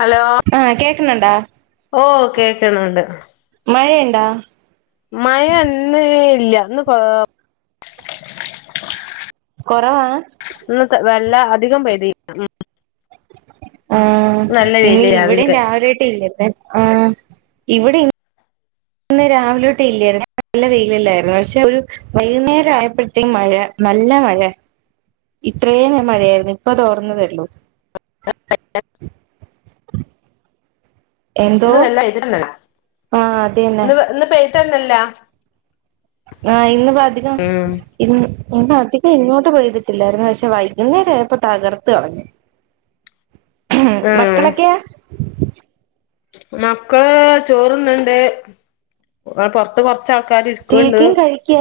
Hello ആഹ് കേക്ക്ണ് ണ്ടോ? ഓഹ് കേക്ക്ണൊണ്ട്. മയണ്ടോ? മയ ഇന്ന് ഇല്ല ഇന്ന് കൊ കൊറവാ ഇന്ന്ത്തെ വെല്ല അധികം പെയ്തി ആഹ് നല്ല ഇന്നി വെയില് ഇവ്ടെ രാവിലെയൊക്കെ രാവിലെതൊട്ട് ഇല്ല [unintelligible] ആഹ് ഇവിടെ ഇന്ന് രാവിലെട്ട് ഇല്ലാര്ന്നേ നല്ല വെയിലല്ലാര്ന്നൊ പക്ഷെ ഒരു വൈകുന്നേരം ആയപ്പഴത്തേ മഴ നല്ല മഴ ഇത്രേനേം മഴയാര്ന്നു ഇപ്പ തോർന്നതേള്ളൂ എന്തോ ഇന്ന് വെല്ലോ എഴ്തിട്ടൊണ്ടാര്ന്നോ? ആഹ് അതീന്നെ ഇന്ന് പെയ്ത്തന്നെല്ല. ആഹ് ഇന്ന്പ്പ അധികം ഉം ഇന്ന ഇന്നധികം ഇങ്ങോട്ട് പെയ്തിട്ടില്ലാര്ന്നു പക്ഷെ വൈന്നേരം ആയപ്പോ തകർത്ത്കളഞ്ഞു. ഏഹ് ഉം മക്കളൊക്കെയാ? മക്കള് ചോറ്ണ്ണ്ണ്ട് പൊറത്ത് കൊറച്ചാൾക്കാര് ഇരി ചേച്ചിം കഴിക്കാ?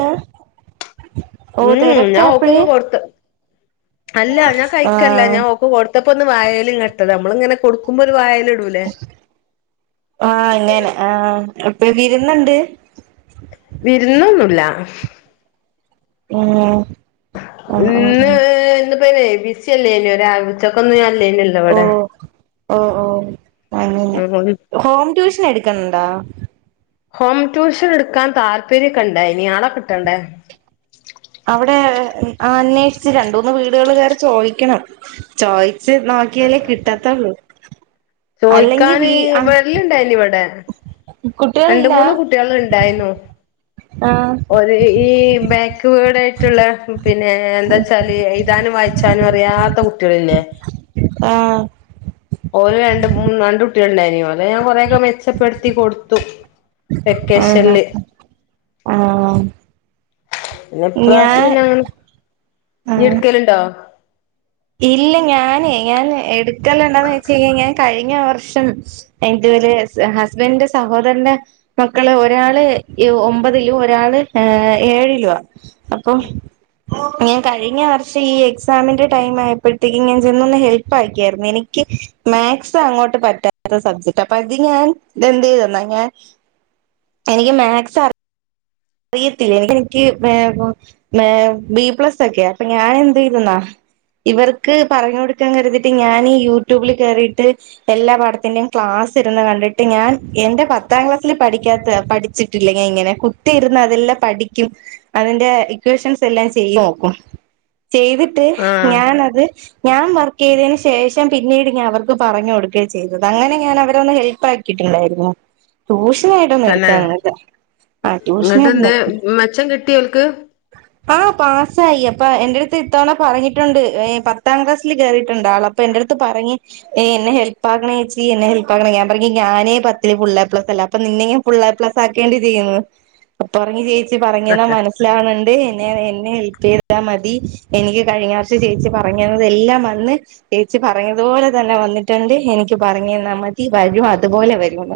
ഓ ഉം ഞാൻ തിരക്കാ അപ്പഴ് ഓക്ക്ക്കെ കൊട്ത്ത് അല്ല ഞാൻ കഴിക്കല്ല ആഹ് ഞാൻ ഓക്ക് കൊട് ടപ്പോന്ന് വായേല് ഇങ്ങ്ട്ടതാ നമ്മളിങ്ങനെ കൊട്ക്കുമ്പോ ഒരു വായേല് ഇടൂലേ? ആഹ് അങ്ങനെ ആഹ് അപ്പ വിര്ന്ന്ണ്ട് വിര്ന്നൊന്നുല്ല. ഉം ആഹ് ആഹ് ഇന്ന് ആഹ് ഇന്ന്പ്പന് എ ബി സി അല്ലായ്നോ രാവിൽത്തെക്കൊന്നും ഞാൻ ല്ലായിനല്ലോ ഓഹ് ഓഹ് ഓഹ് അങ്ങനെ ഇവിടെ ഹോം ട്യൂഷൻ എട്ക്കണ് ണ്ടോ? ഹോം ട്യൂഷൻ എട്ക്കാൻ താൽപര്യംക്കെണ്ടായ്നി ആളെ കിട്ടണ്ടേ? അവ്ടെ അന്വേഷിച്ച് രണ്ടൂന്ന് വീട്കള് കേറിചോയിക്കണം ചോയിച്ച് നോ ക്കിയലേ കിട്ടത്തൊള്ളൂ. ചോയിക്കാന് വെരല്ണ്ടായിന് ഇവ്ടെ രണ്ട് കുട്ടികളില്ല മൂന്ന് കുട്ടികള്ണ്ടായിനു ആഹ് ഒരേ ഈ ബാക്ക്വേഡ് ആയിട്ടുള്ള. പിന്നെ എന്താവെച്ചാല് എഴുതാനും വായിച്ചാനും അറിയാത്ത കുട്ടികളില്ലേ. ആഹ് ഓരെ രണ്ട് മൂന്ന് രണ്ട് കുട്ടികൾ ഉണ്ടായിനി ഓലെ ഞാൻ കൊറെ ഒക്കെ മെച്ചപ്പെടുത്തി കൊടുത്തു. വെക്കേഷനില് ആഹ് ആഹ് ആഹ്. പിന്നെ ഇപ്രാവശ്യം ഞാൻ ആഹ് എടുക്കല് ഇണ്ടോ? ഇല്ല ഞാന് ഞാന് എടുക്കാല് ഉണ്ടോന്ന് ചോദിച്ചു കഴിഞ്ഞാലും, കഴിഞ്ഞവർഷം. ഇതുവരെ ഹസ്ബന്റിന്റെ സഹോദരന്റെ. മക്കള് ഒരാള് എ ഒമ്പതിലും ഒരാള് ഏഹ് ഏഴിലുവാ. അപ്പൊ ഞാൻ കഴിഞ്ഞ വർഷം ഈ എക്സാമിന്റെ. ടൈം ആയപ്പോഴത്തേക്കും ഞാൻ ചെന്ന് ഒന്ന് ഹെൽപ് ആക്കിയായിരുന്നു, എനിക്ക്. മാത്‍സ് അങ്ങോട്ട് പറ്റാത്ത സബ്ജക്ട്, അപ്പൊ അത് ഞാൻ ഇതെന്ത് ചെയ്തെന്നോ ഞാൻ. എനിക്ക് മാത്‍സ് അറി അറിയത്തില്ല എനിക്ക് ഏഹ് മേം ബി പ്ലസ് ഒക്കെയാ, അപ്പൊ ഞാൻ എന്ത് ചെയ്തോന്നോ. ഇവർക്ക് പറഞ്ഞു കൊടുക്കാൻ കരുതിയിട്ട് ഞാൻ ഈ യൂട്യൂബിൽ കേറിയിട്ട്. എല്ലാ പാടത്തിന്റെ ക്ലാസ്സിരുന്ന് കണ്ടിട്ട് ഞാൻ എന്റെ പത്താം ക്ലാസ്സിൽ പഠിക്കാത്ത പഠിച്ചി ട്ടില്ല ഞാൻ ഇങ്ങനെ. കുത്തിരിന്ന് അതെല്ലാം പഠിക്കും, അതിന്റെ ഇക്വേഷൻസ് എല്ലാം ചെയ്ത് നോക്കും, ചെയ്തി ട്ട് ആഹ് ഞാനത്. ഞാൻ വർക്ക് ചെയ്തതിനുശേഷം പിന്നീട് ഞാൻ അവർക്ക് പറഞ്ഞു കൊടുക്കുകയും ചെയ്തത്, അങ്ങനെ ഞാൻ അവരെയൊന്ന് ഹെൽപ് ആക്കി. ക്കിട്ട് ഉണ്ടായിരുന്നു, ട്യൂഷന് ആയിട്ട് ഒന്ന് എടുക്കാൻ അങ്ങട്. ഉം എന്നിട്ടെന്തേ മെച്ചം കിട്ടിയോ ഓൽക്ക്. ആഹ് പാസ്സായി അപ്പോ എന്റെ അടുത്ത് ഇത്തവണ പറഞ്ഞിട്ടുണ്ട്, ഏഹ് പത്താം ക്ലാസ്സിൽ കേയറിയിട്ടുണ്ട് ആള്. അപ്പോ എന്റെ അടുത്ത് പറഞ്ഞു. ഏഹ് എന്നെ ഹെൽപ് ആക്കണേ ചേച്ചി എന്നെ ഹെൽപ് ആക്കണേ ഞാൻ പറഞ്ഞു ഞാനേ പത്തില് ഫുള്ള് എ പ്ലസ് അല്ല അപ്പൊ നിന്നെയോ. ഫുള്ള് എ പ്ലസ് ആക്കേണ്ടി ഇത് ചെയ്യുന്നു, അപ്പൊ പറഞ്ഞു ചേച്ചി പറഞ്ഞ് തന്നാൽ മനസി മനസ്സിലാവുന്നുണ്ട് എന്നെ എന്നെ ഹെൽപ് ചെയ്താൽ മതി, എനിക്ക് കഴിഞ്ഞ വർഷം ചേച്ചി പറഞ്ഞു തന്നതെല്ലാം വന്നു. ചേച്ചി പറഞ്ഞതുപോലെ തന്നെ വന്നിട്ടുണ്ട്, എനിക്ക് പറഞ്ഞ് തന്നാൽ മതി വരും അതുപോലെ വരും.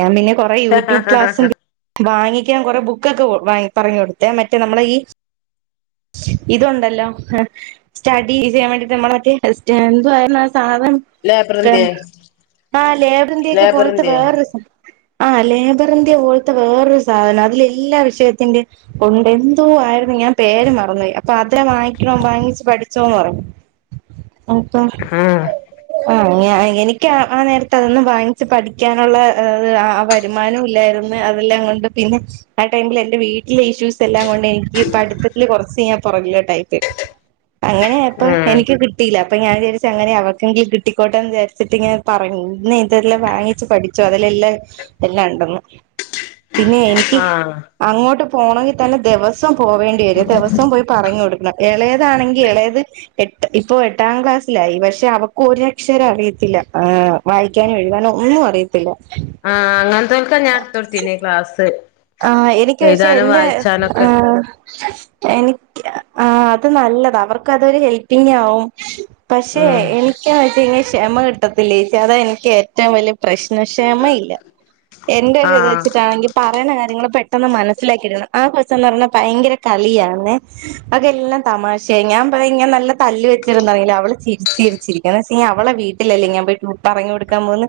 ഞാൻ പിന്നെ കൊറെ യൂട്യൂബ് ക്ലാസ് എടു വാങ്ങിക്കാൻ കൊറെ ബുക്ക് ഒക്കെ വാ പറഞ്ഞു കൊടുത്ത്, മറ്റേ നമ്മളെ ഈ. ഇതുണ്ടല്ലോ ആഹ് സ്റ്റഡി ചെയ്യാൻ വേണ്ടിട്ട് നമ്മള് മറ്റേ സ്റ്റ എന്തോയിരുന്നു. സാധനം ലേബർ ക എന്ത്യേ ആഹ് ലേബർ ഇന്ത്യ പോലത്തെ ലേബറിന്റെ വേറൊരു സാ ആഹ് ലേബർ ഇന്ത്യ പോലത്തെ വേറൊരു സാധനം അതില് എല്ലാ വിഷയത്തിന്റെയും. ഉണ്ട് എന്തോ ആയിരുന്നു ഞാൻ പേര് മറന്നുപോയി, അപ്പൊ അത് വാങ്ങിക്കണം വാങ്ങിച്ച് പഠിച്ചോന്ന് പറഞ്ഞു. അപ്പൊ ആഹ് ആഹ്. ഞാ എനിക്ക് ആഹ് ആഹ് നേരത്തെ അതൊന്ന് വാങ്ങിച്ച് പഠിക്കാനുള്ള അത് ആഹ് വരുമാനം ഇല്ലായിരുന്നു. പിന്നെ അതെല്ലാം കൊണ്ട് പിന്നെ. ആഹ് ടൈമിൽ എന്റെ വീട്ടില് ഇഷ്യൂസ് എല്ലാം കൊണ്ട് എനിക്ക് പഠിത്തത്തില് കുറച്ച് ഞാൻ പുറകിലോട്ട് ആയിപോയി. അങ്ങനെ ആയിപ്പോ ആഹ് എനിക്ക്. കിട്ടിയില്ല അപ്പൊ ഞാൻ വിചാരിച്ചു അങ്ങനെ അവർക്കെങ്കിലും കിട്ടിക്കോട്ടേന്ന് വിചാരിച്ചിട്ട് ഞാൻ പറഞ്ഞു, നീ ഇതെല്ലാം വാങ്ങിച്ച് പഠി ച്ചോ അതിൽ എല്ലാം എല്ലാം ഉണ്ടെന്ന്, പിന്നെ എനിക്ക്. ആഹ് അങ്ങോട്ട് പോണമെങ്കിൽ തന്നെ ദിവസം പോവേണ്ടി വരും, ദിവസം പോയി പറഞ്ഞു കൊടുക്കണം ഇളയതാണെങ്കിൽ ഇളയത്. എട്ട് ഇപ്പൊ എട്ടാം ക്ലാസ്സിലായി, പക്ഷെ അവക്ക് ഒരക്ഷരം അറിയത്തില്ല, ആഹ്. വായിക്കാനും എഴുതാനും ഒന്നും അറിയത്തില്ല ആഹ് അങ്ങനത്തോൽക്കാ ഞാൻ എടുത്തൊടുത്തീന്നെ ക്ലാസ് ആഹ് എനിക്ക് പക്ഷേ എഴുതാനും എൻ്റെ വായിച്ചാനൊക്കെ ആഹ് എനിക്ക് ആഹ് അത് നല്ലത് അവർക്ക് അതൊരു ഹെൽപിംഗ് ആവും പക്ഷെ ഉം എനിക്കാച്ചങ്കി ക്ഷമ കിട്ടത്തില്ല അതാ എനിക്ക് ഏറ്റവും വലിയ പ്രശ്നം ക്ഷമ ഇല്ല എന്റെ ഒരു ഇത് ആഹ് വെച്ചിട്ടാണെങ്കി പറയണ നിങ്ങള് പെട്ടെന്ന് മനസ്സിലാക്കിയെടുക്കണം ആഹ് പേ സം ന്ന് പറഞ്ഞാ ഭയങ്കര കളിയാണ് അവക്കെല്ലാം തമാശയാ ഞാൻ ഇങ്ങനെ നല്ല തല്ല് വെച്ചിര്ന്ന് അവള് ചിരിച്ചിരിച്ചിരിക്കാ അവളെ വീ ട്ടിലല്ലേ ഞാൻ പോയി പറഞ്ഞു കൊടുക്കാൻ പോകുന്നെ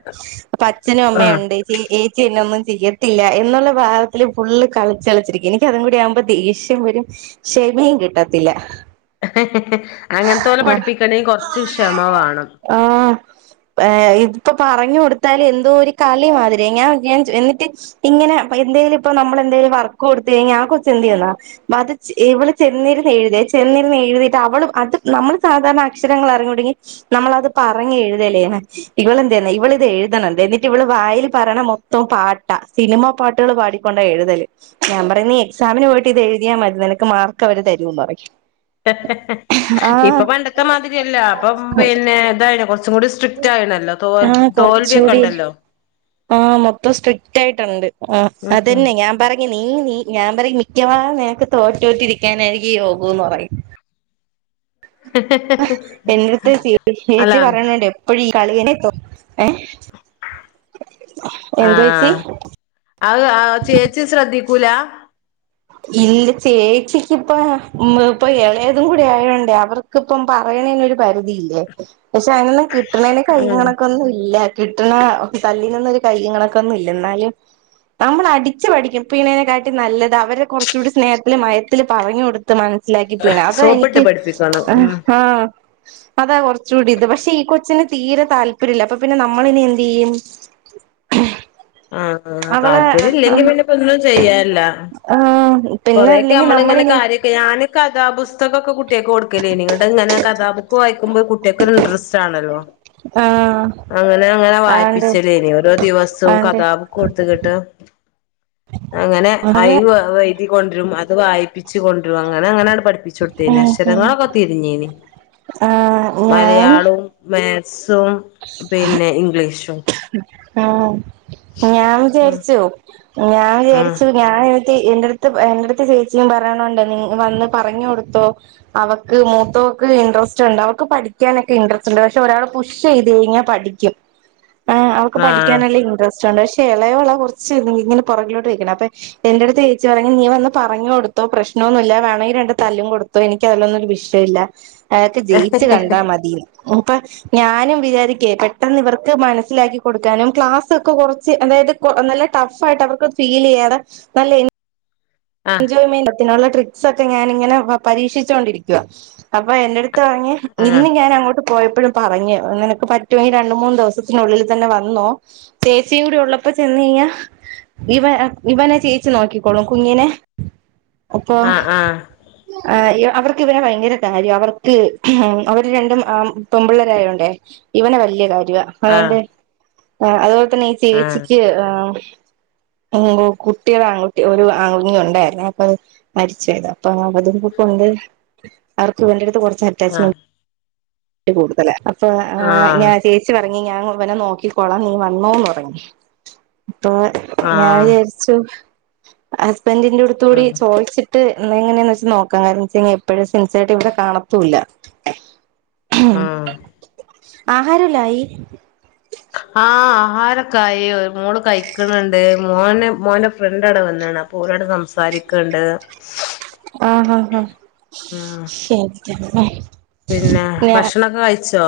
അപ്പം അഛനും ആഹ് അമ്മയുണ്ട് ചഏച്ചി എന്നെഒന്നും ചെയ്യത്തില്ല എന്നുള്ള ഭാ ഇതില് ഫുള്ള് കളിച്ചളച്ചിരിക്കും എനിക്ക് അതും കൂടി ആവുമ്പോ ദേഷ്യം വരും ക്ഷമയും കിട്ടത്തില്ല അങ്ങനത്തോലെ ആ പഠിപ്പിക്കണെ കൊറച്ച് ക്ഷമ വേണം ആഹ് ഏഹ് ഇത് ഇപ്പൊ പറഞ്ഞു കൊടുത്താല് എന്തോ ഒരു കളി മാതിരിയ ഞാൻ ഞാൻ എന്നിട്ട് ട്ടിങ്ങനെ പയ് എന്തേലും ഇപ്പ നമ്മളെന്തേലും വർക്ക് കൊടുത്ത കഴിഞ്ഞാ ആഹ് കൊച്ച് എന്തു ചെയ്യന്നാ മത് ചെ ഇവള് ചെന്നിരുന്ന് എഴുതി ചെന്നിരുന്ന് എഴുതിട്ട് അവളും അത് നമ്മള് സാധാരണ അക്ഷരങ്ങൾ അറിഞ്ഞൂടെങ്കി നമ്മളത് പറഞ്ഞ് എഴുതലേന്ന് ഇവള് എന്ത് ചെയ്യന്നോ ഇവളിത് എഴുതണ എന്ത എന്നിട്ട് ഇവള് വായിൽ പറയ മൊത്തം പാട്ടാ സിനിമാ പാട്ടുകൾ പാടി കൊണ്ടാണ് എഴുതല് ഞാൻ പറയും നീ എക്സാമിന് പോയിട്ട് ഇത് എഴുതിയാ മതി നിനക്ക് മാർക്ക് അവര് തരൂന്ന് പറയും ആഹ് ഇപ്പൊ പണ്ടത്തെ മാതിരിയല്ല അപ്പ പിന്നെ ഇതായന് കൊറച്ചു ഇവിടെ സ്ട്രിറ്റ് ആയ്ന്നല്ലോ തോൽ ആഹ് തോൽവിയക്ക കൊറച്ചൂടി ഒണ്ടല്ലോ ആഹ് മൊത്തം സ്ട്രിക്റ്റായ്ട്ടൊണ്ട് ആഹ് ഉം ഉം അതന്നെ ഞാൻ പറ നീ നീ ഞാൻ പറയും മിക്കവാറും നിനക്ക് തോറ്റ്തോറ്റിരിക്കാനായിരിക്കും യോഗോന്ന് പറയും അഹ് എന്നിട്ട് അല്ല ചേച്ചി പറയുണ്ട് എപ്പോഴും ഈ കളിനെ എന്തോ ഏഹ് എന്തോ ച്ചി ആഹ് ആഹ് ചേച്ചി ശ്രദ്ധിക്കൂല ഇന്റെ ചേച്ചിക്കിപ്പം ഉം ഇപ്പൊ ഇളയതും കൂടി ആയോണ്ടേ അവർ ക്കിപ്പം പറയണേന് ഒരു പരിധിയില്ലേ പക്ഷെ അതിനൊന്നും കിട്ടണേന് കൈയും ഉം കണക്കും ഒന്നും ഇല്ല കിട്ടണ തല്ലിനൊന്നൊരു കൈയും കണക്കൊന്നും ഇല്ല എന്നാലും നമ്മൾ അടിച്ചു പഠിക്കും പീണേനെക്കാട്ടി നല്ലത് അവരെ കുറച്ചുകൂടി സ്നേഹത്തില് മയത്തില് പറഞ്ഞു കൊടു ത്ത് മനസ്സിലാക്കിപിണ അത സോപ്പിട്ട് എനിക്ക് പഠിപ്പിക്കണം ഇഹ് ഉം ഹാ അതാ കുറച്ചുകൂടി ഇത് പക്ഷെ ഈ കൊച്ചിന് തീരെ താല്പര്യം ഇല്ല അപ്പൊ പിന്നെ നമ്മളിന് എന്ത് ചെയ്യും [unintelligible] അഹ് ആഹ് അവളെ താല്പര്യം ഇല്ലെങ്കി പിന്നെപ്പോ ഒന്നും ചെയ്യാനില്ല ആഹ് പിന്നെ കൊറെയക്കെ അല്ലെങ്കിൽ നമ്മള് ഇങ്ങനെ നമ്മളിനി കാര്യ ഞാന് കഥാപുസ്തകഒക്കെ കുട്ടികക്ക് കൊടുക്കലേന് ഇവിട് ഇങ്ങനെ കഥാബുക്ക് വായി ക്കുമ്പോ കുട്ടികക്കൊരു ഇൻട്രസ്റ്റ് ആണല്ലോ ആഹ് അങ്ങനെ അങ്ങനെ ആണ്ട് വായിപിച്ചലേനി ഓരോ ദിവസവും ക ആണ്ട് ഥാ ബുക്ക് കൊടുത്ത് കിട്ട് അങ്ങനെ ഐ അത് വ വൈ എഴുതി കൊണ്ട്രുരും അത് വായിപ്പി ച്ചു കൊണ്ട്രും അങ്ങനെ അങ്ങനെ പഠിപ്പിച്ച് കൊടുത്തേന് ഉം ഉം അക്ഷരങ്ങളൊക്കെ തിരിഞ്ഞേന് ആഹ് ഞാൻ മാത്സും പിന്നെ ഇംഗ്ലീഷും ആഹ് ഞാൻ ഉം വിചാരിച്ചു ഞാൻ വിചാരിച്ചു ഉം ഞാൻ [unintelligible] ഇന്റടുത്ത് എന്റടുത്ത് ചേച്ചിയും പറിണോണ്ട് നീ വന്ന് പറഞ്ഞു കൊടുത്തോ അവക്ക് മൂത്തോക്ക് ഇൻട്രസ്റ്റ് ഉണ്ട് അവക്ക് മൂത്തോക്ക് ഇൻട്രസ്റ്റ് ഇണ്ട് അവക്ക് പഠിക്കാനൊക്കെ ഇൻട്രസ്റ്റ് ഇണ്ട് പക്ഷെ ഒരാള് പുഷ് ചെയ്ത് കഴിഞ്ഞാ പഠിക്കും ആഹ് അവക്ക് ആഹ് പഠിക്കാനുള്ള ഇൻട്രസ്റ്റ് ഉണ്ട് പക്ഷെ എളെയവളാ കോർച്ച് ഇങ്ങനെ പുറകിലോട്ട് നിക്ക്ണേ അപ്പൊ എന്റെ അടുത്ത് ചേച്ചി പറയും നീ വന്ന് പറഞ് കൊടുത്തോ പ്രശ്നോന്നുല്ല വേണോങ്കി രണ്ട് തല്ലും കൊടു ത്തോ എനിക്ക് അതില്ലൊന്നും ഒരു വിഷയല്ല അഹക്കെ ജയിച്ച് കണ്ടാ മതിന്ന് ഇപ്പൊ ഞാനും വിചാരിക്കെ പെട്ടെന്ന് ഇവർക്ക് മന സ്സിലാക്കി കൊടുക്കാനും ക്ലാസ് ഒക്കെ കുറച്ച് അതായത് നല്ല ടഫ് ആയിട്ട് അവർക്ക് ഫീല്യ്യാതെ നല്ല എ ആഹ് ജോയ്മെന്റത്തിനുള്ള ട്രിക്സ് ഒക്കെ ഞാനിങ്ങനെ പരീക്ഷിച്ചോണ്ടിരിക്കുവാ അപ്പൊ എന്റടു [unintelligible] ഇന്ന് ഞാന് അങ്ങോട്ട് പോയപ്പഴും പറഞ്ഞ് നിനക്ക് പറ്റുമെങ്കി രണ്ട്, മൂന്ന് ദിവസത്തിനുള്ളിൽ തന്നെ വന്നോ ചേച്ചിയും കൂടെ ഉള്ളപ്പോ ചെന്ന് കഴിഞ്ഞാ ഇവ ഇവനെ ചേച്ചി നോക്കിക്കോളും കുഞ്ഞിനെ അപ്പൊ ആഹ് ആഹ് ആഹ് യോ അവർക്ക് ഇവനെ ഭയങ്കര കാര്യാ അവർക്ക് അവര് രണ്ടും ആഹ് പെമ്പിള്ളാരായോണ്ടേ ഇവനെ വല്യാ കാര്യാ ആഹ് [unintelligible] അതുപോലെ തന്നെ ഈ ആഹ് ചേച്ചിക്ക് ആഹ് കുട്ടി ഒരാൻ കുട്ടി ഒരു ആൺ കുഞ്ഞു [unintelligible] മരിച്ചതാ അപ്പൊ അതും കൊണ്ട് അവർക്ക് ഇവന്റടുത്ത് കോർച്ച് ആഹ് ട്ട് കൂടുതലാ അപ്പൊ ആഹ് ഞാ ചേച്ചി ച്ച് പറഞ് ഞാൻ ഇവനെ നോക്കിക്കോളാം നീ വന്നോന്ന് പറഞ് അപ്പൊ ഞാൻ ആഹ് വിചാരി ച്ചു ഹസ്ബന്റിന്റെ എട്തൂടി ഉം ചോയിച്ച് ട്ട് ഇന്നെങ്ങനെന്ന് വെച്ച് നോക്ക [unintelligible] എപ്പഴും സിൻസേട്ട് ഇവടെ കാണത്തുല്ല ഉം ആഹാരല്ലായി ആഹ് ആഹാരൊക്കെ ആയി മോള് കഴിക്ക്ണ് ണ്ട് മോന് മോന്റെ ഫ്രണ്ടടെ വന്ന്ണ് പ്പോല അവിടെ സംസാരിക്ണ്ട് ആഹ് ആഹ് ആഹ് ഉം ശരി പിന്നെ ഞാ ഭക്ഷണൊക്കെ കഴിച്ചോ?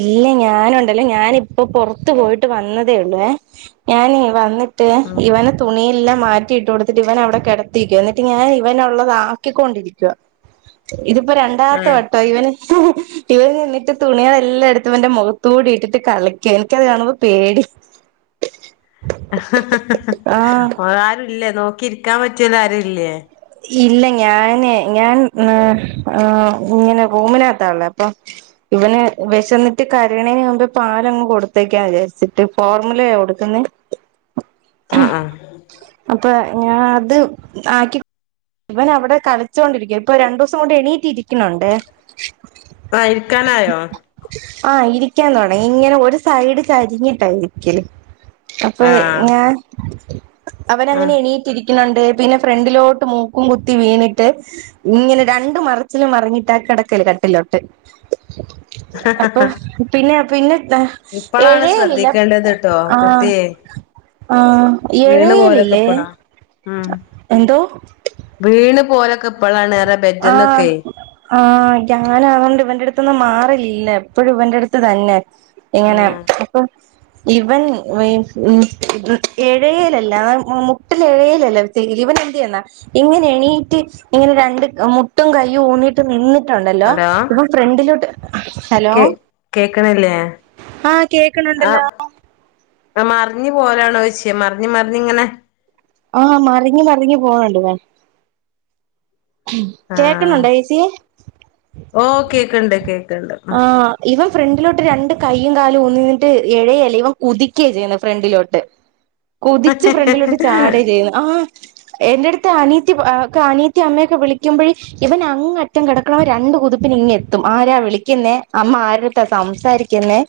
ഇല്ല ഞാനുണ്ടല്ലോ ഞാനിപ്പ പൊറത്ത് പോയിട്ട് വന്നതേ ഒള്ളെ ഞാന് വന്നിട്ട് ഉം ഇവനെ തുണിയല്ലാം മാറ്റിട്ട് കോടുത്തിട്ട് ഇവനവിടെ കിടത്തീക്കുവ എന്നിട്ട് ഞാൻ ഇവനുള്ളത് ആക്കിക്കൊണ്ടിരിക്കുവാ ഇത്പ്പോ രണ്ടാമത്തെ ഏഹ് വട്ടാ ഇവന് ഇവന് ഇന്നിട്ട് തുണികളെല്ലാം എട്ത്ത് ഇവന്റെ മുഖത്തൂടിട്ടിട്ട് കളിക്ക ഇൻക്ക് അത് കാണുമ്പോ പേടി ആഹ് ആരുല്ലേ നോക്കി ഇരിക്കാൻ പറ്റിയോലാരുല്ലേ? ഇല്ല ഞാന് ഞാൻ ഇങ്ങനെ റൂമിനകത്താള്ളേ അപ്പം ഇവന് വെശന്നിട്ട് കരീണേന് മുമ്പേ പാലങ്ങ് കൊടുത്തേക്കാന്ന് വിചാരിച്ചിട്ട് ഫോർമുലയാ കൊടുക്കുന്നേ ആഹ് ആഹ് അപ്പൊ ഞാ അത് ആക്കി ഇവനവിടെ കളിച്ചൊണ്ടിരിക്ക്യാ ഇപ്പൊ രണ്ടൂസം കൊണ്ട് എണീറ്റിരിക്ക്ണൊണ്ട് ആഹ് ഇരിക്കാനായോ? ആഹ് ഇരിക്കാൻ തൊടങ്ങി ഇങ്ങനെ ഒരു സൈഡ് ചരിഞ്ഞിട്ടാ ഇരിക്കല് അപ്പ ആഹ് ഞാൻ അവങ്ങനെ ആഹ് എണീറ്റിരിക്ക്ണുണ്ട് പിന്നെ ഫ്രണ്ടിലോട്ട് മു ക്കും കുത്തി വീണിട്ട് ഇങ്ങനെ രണ്ട് മറിച്ചില് മറിഞ്ഞിട്ടാ കെടക്കല് കട്ടിലോട്ട് അപ്പ പിന്നെ പിന്നെ ഇപ്പളാണ് എഴയലില്ല ശ്രദ്ധിക്കേണ്ടത് ട്ടോ ആഹ് കുട്ടിയെ ആഹ് ഈ വീണ് പോവലൊക്കെ എഴയലില്ലേ ഇപ്പളാ ഉം എന്തോ? വീണ് പോലൊക്കെ ഇപ്പളാണ് ഏറെ ആഹ് ബെഡ്ന്നൊക്കെ ആഹ് ഞാനതോണ്ട് ഇവന്റെട്ത്ത്ന്ന് മാറലില്ലാ എപ്പഴും ഇവന്റെട്ത്ത് തന്നെ ഇങ്ങനെ ഉം അപ്പം ഇവൻ [unintelligible] എഴെയലല്ലാ അതാ മുട്ടിലെഴയലല്ലാ ഇവനെന്ത്‌ ചെയ്യുവെന്നാ ഇങ്ങനെ എണീറ്റ് ഇങ്ങനെ രണ്ട് മുട്ടും കൈയ്യും ഊന്നിട്ട് ട്ട് നിന്നിട്ടൊണ്ടല്ലോ ഹലോ ഇവൻ ഫ്രണ്ടിലോട്ട് ഹലോ കേക്ക്ന്നില്ലേ ആഹ് കേക്കണൊണ്ടല്ലോ ആഹ് മറിഞ്ഞ് പോവലാണോ ചോയിച്ചെയാ മറിഞ്ഞ് മറിഞ്ഞ് ഇങ്ങനെ ആഹ് മറിഞ്ഞ് മറിഞ്ഞ് പോ [unintelligible] ഉം കേക്ക്ന്നൊണ്ടോ ചേച്ചീ ഓഹ് കേക്ക്ണ്ട് കേക് ആഹ് ഇവൻ ഫ്രണ്ടിലോട്ട് രണ്ട് കൈയും കാലും ഊന്നി നിന്നിട്ട് എഴയെല്ലാ ഇവൻ കുതിക്കാ ചെയ്യ്ന്നെ ഫ്രണ്ടിലോട്ട് കുതിച്ച് ഫ്രണ്ടിലോട്ട് ചാടാ ചെയ്യുന്നെ ആഹ് എൻ്റെടുത്ത് അനിയത്തി പ ആഹ് അനിയത്തി അമ്മയൊക്കെ വിളിക്കുമ്പഴ് ഇവനങ്ങറ്റം കെടക്കണവൻ രണ്ട് കുതിപ്പിനിങ്ങെത്തും ആരാ വിളി ക്ക്ന്നെ അമ്മ ആരുടെട്ത്താ സംസാരിക്ക്ന്നെ.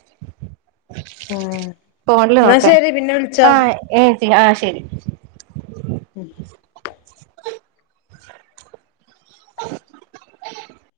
ഫോണില് എന്നാ നോക്കാൻ ശരി പിന്നെ വിളിച്ചോ ആഹ് ഏഹ് ചേച്ചി ആഹ് ശെരി. ഉം [unintelligible]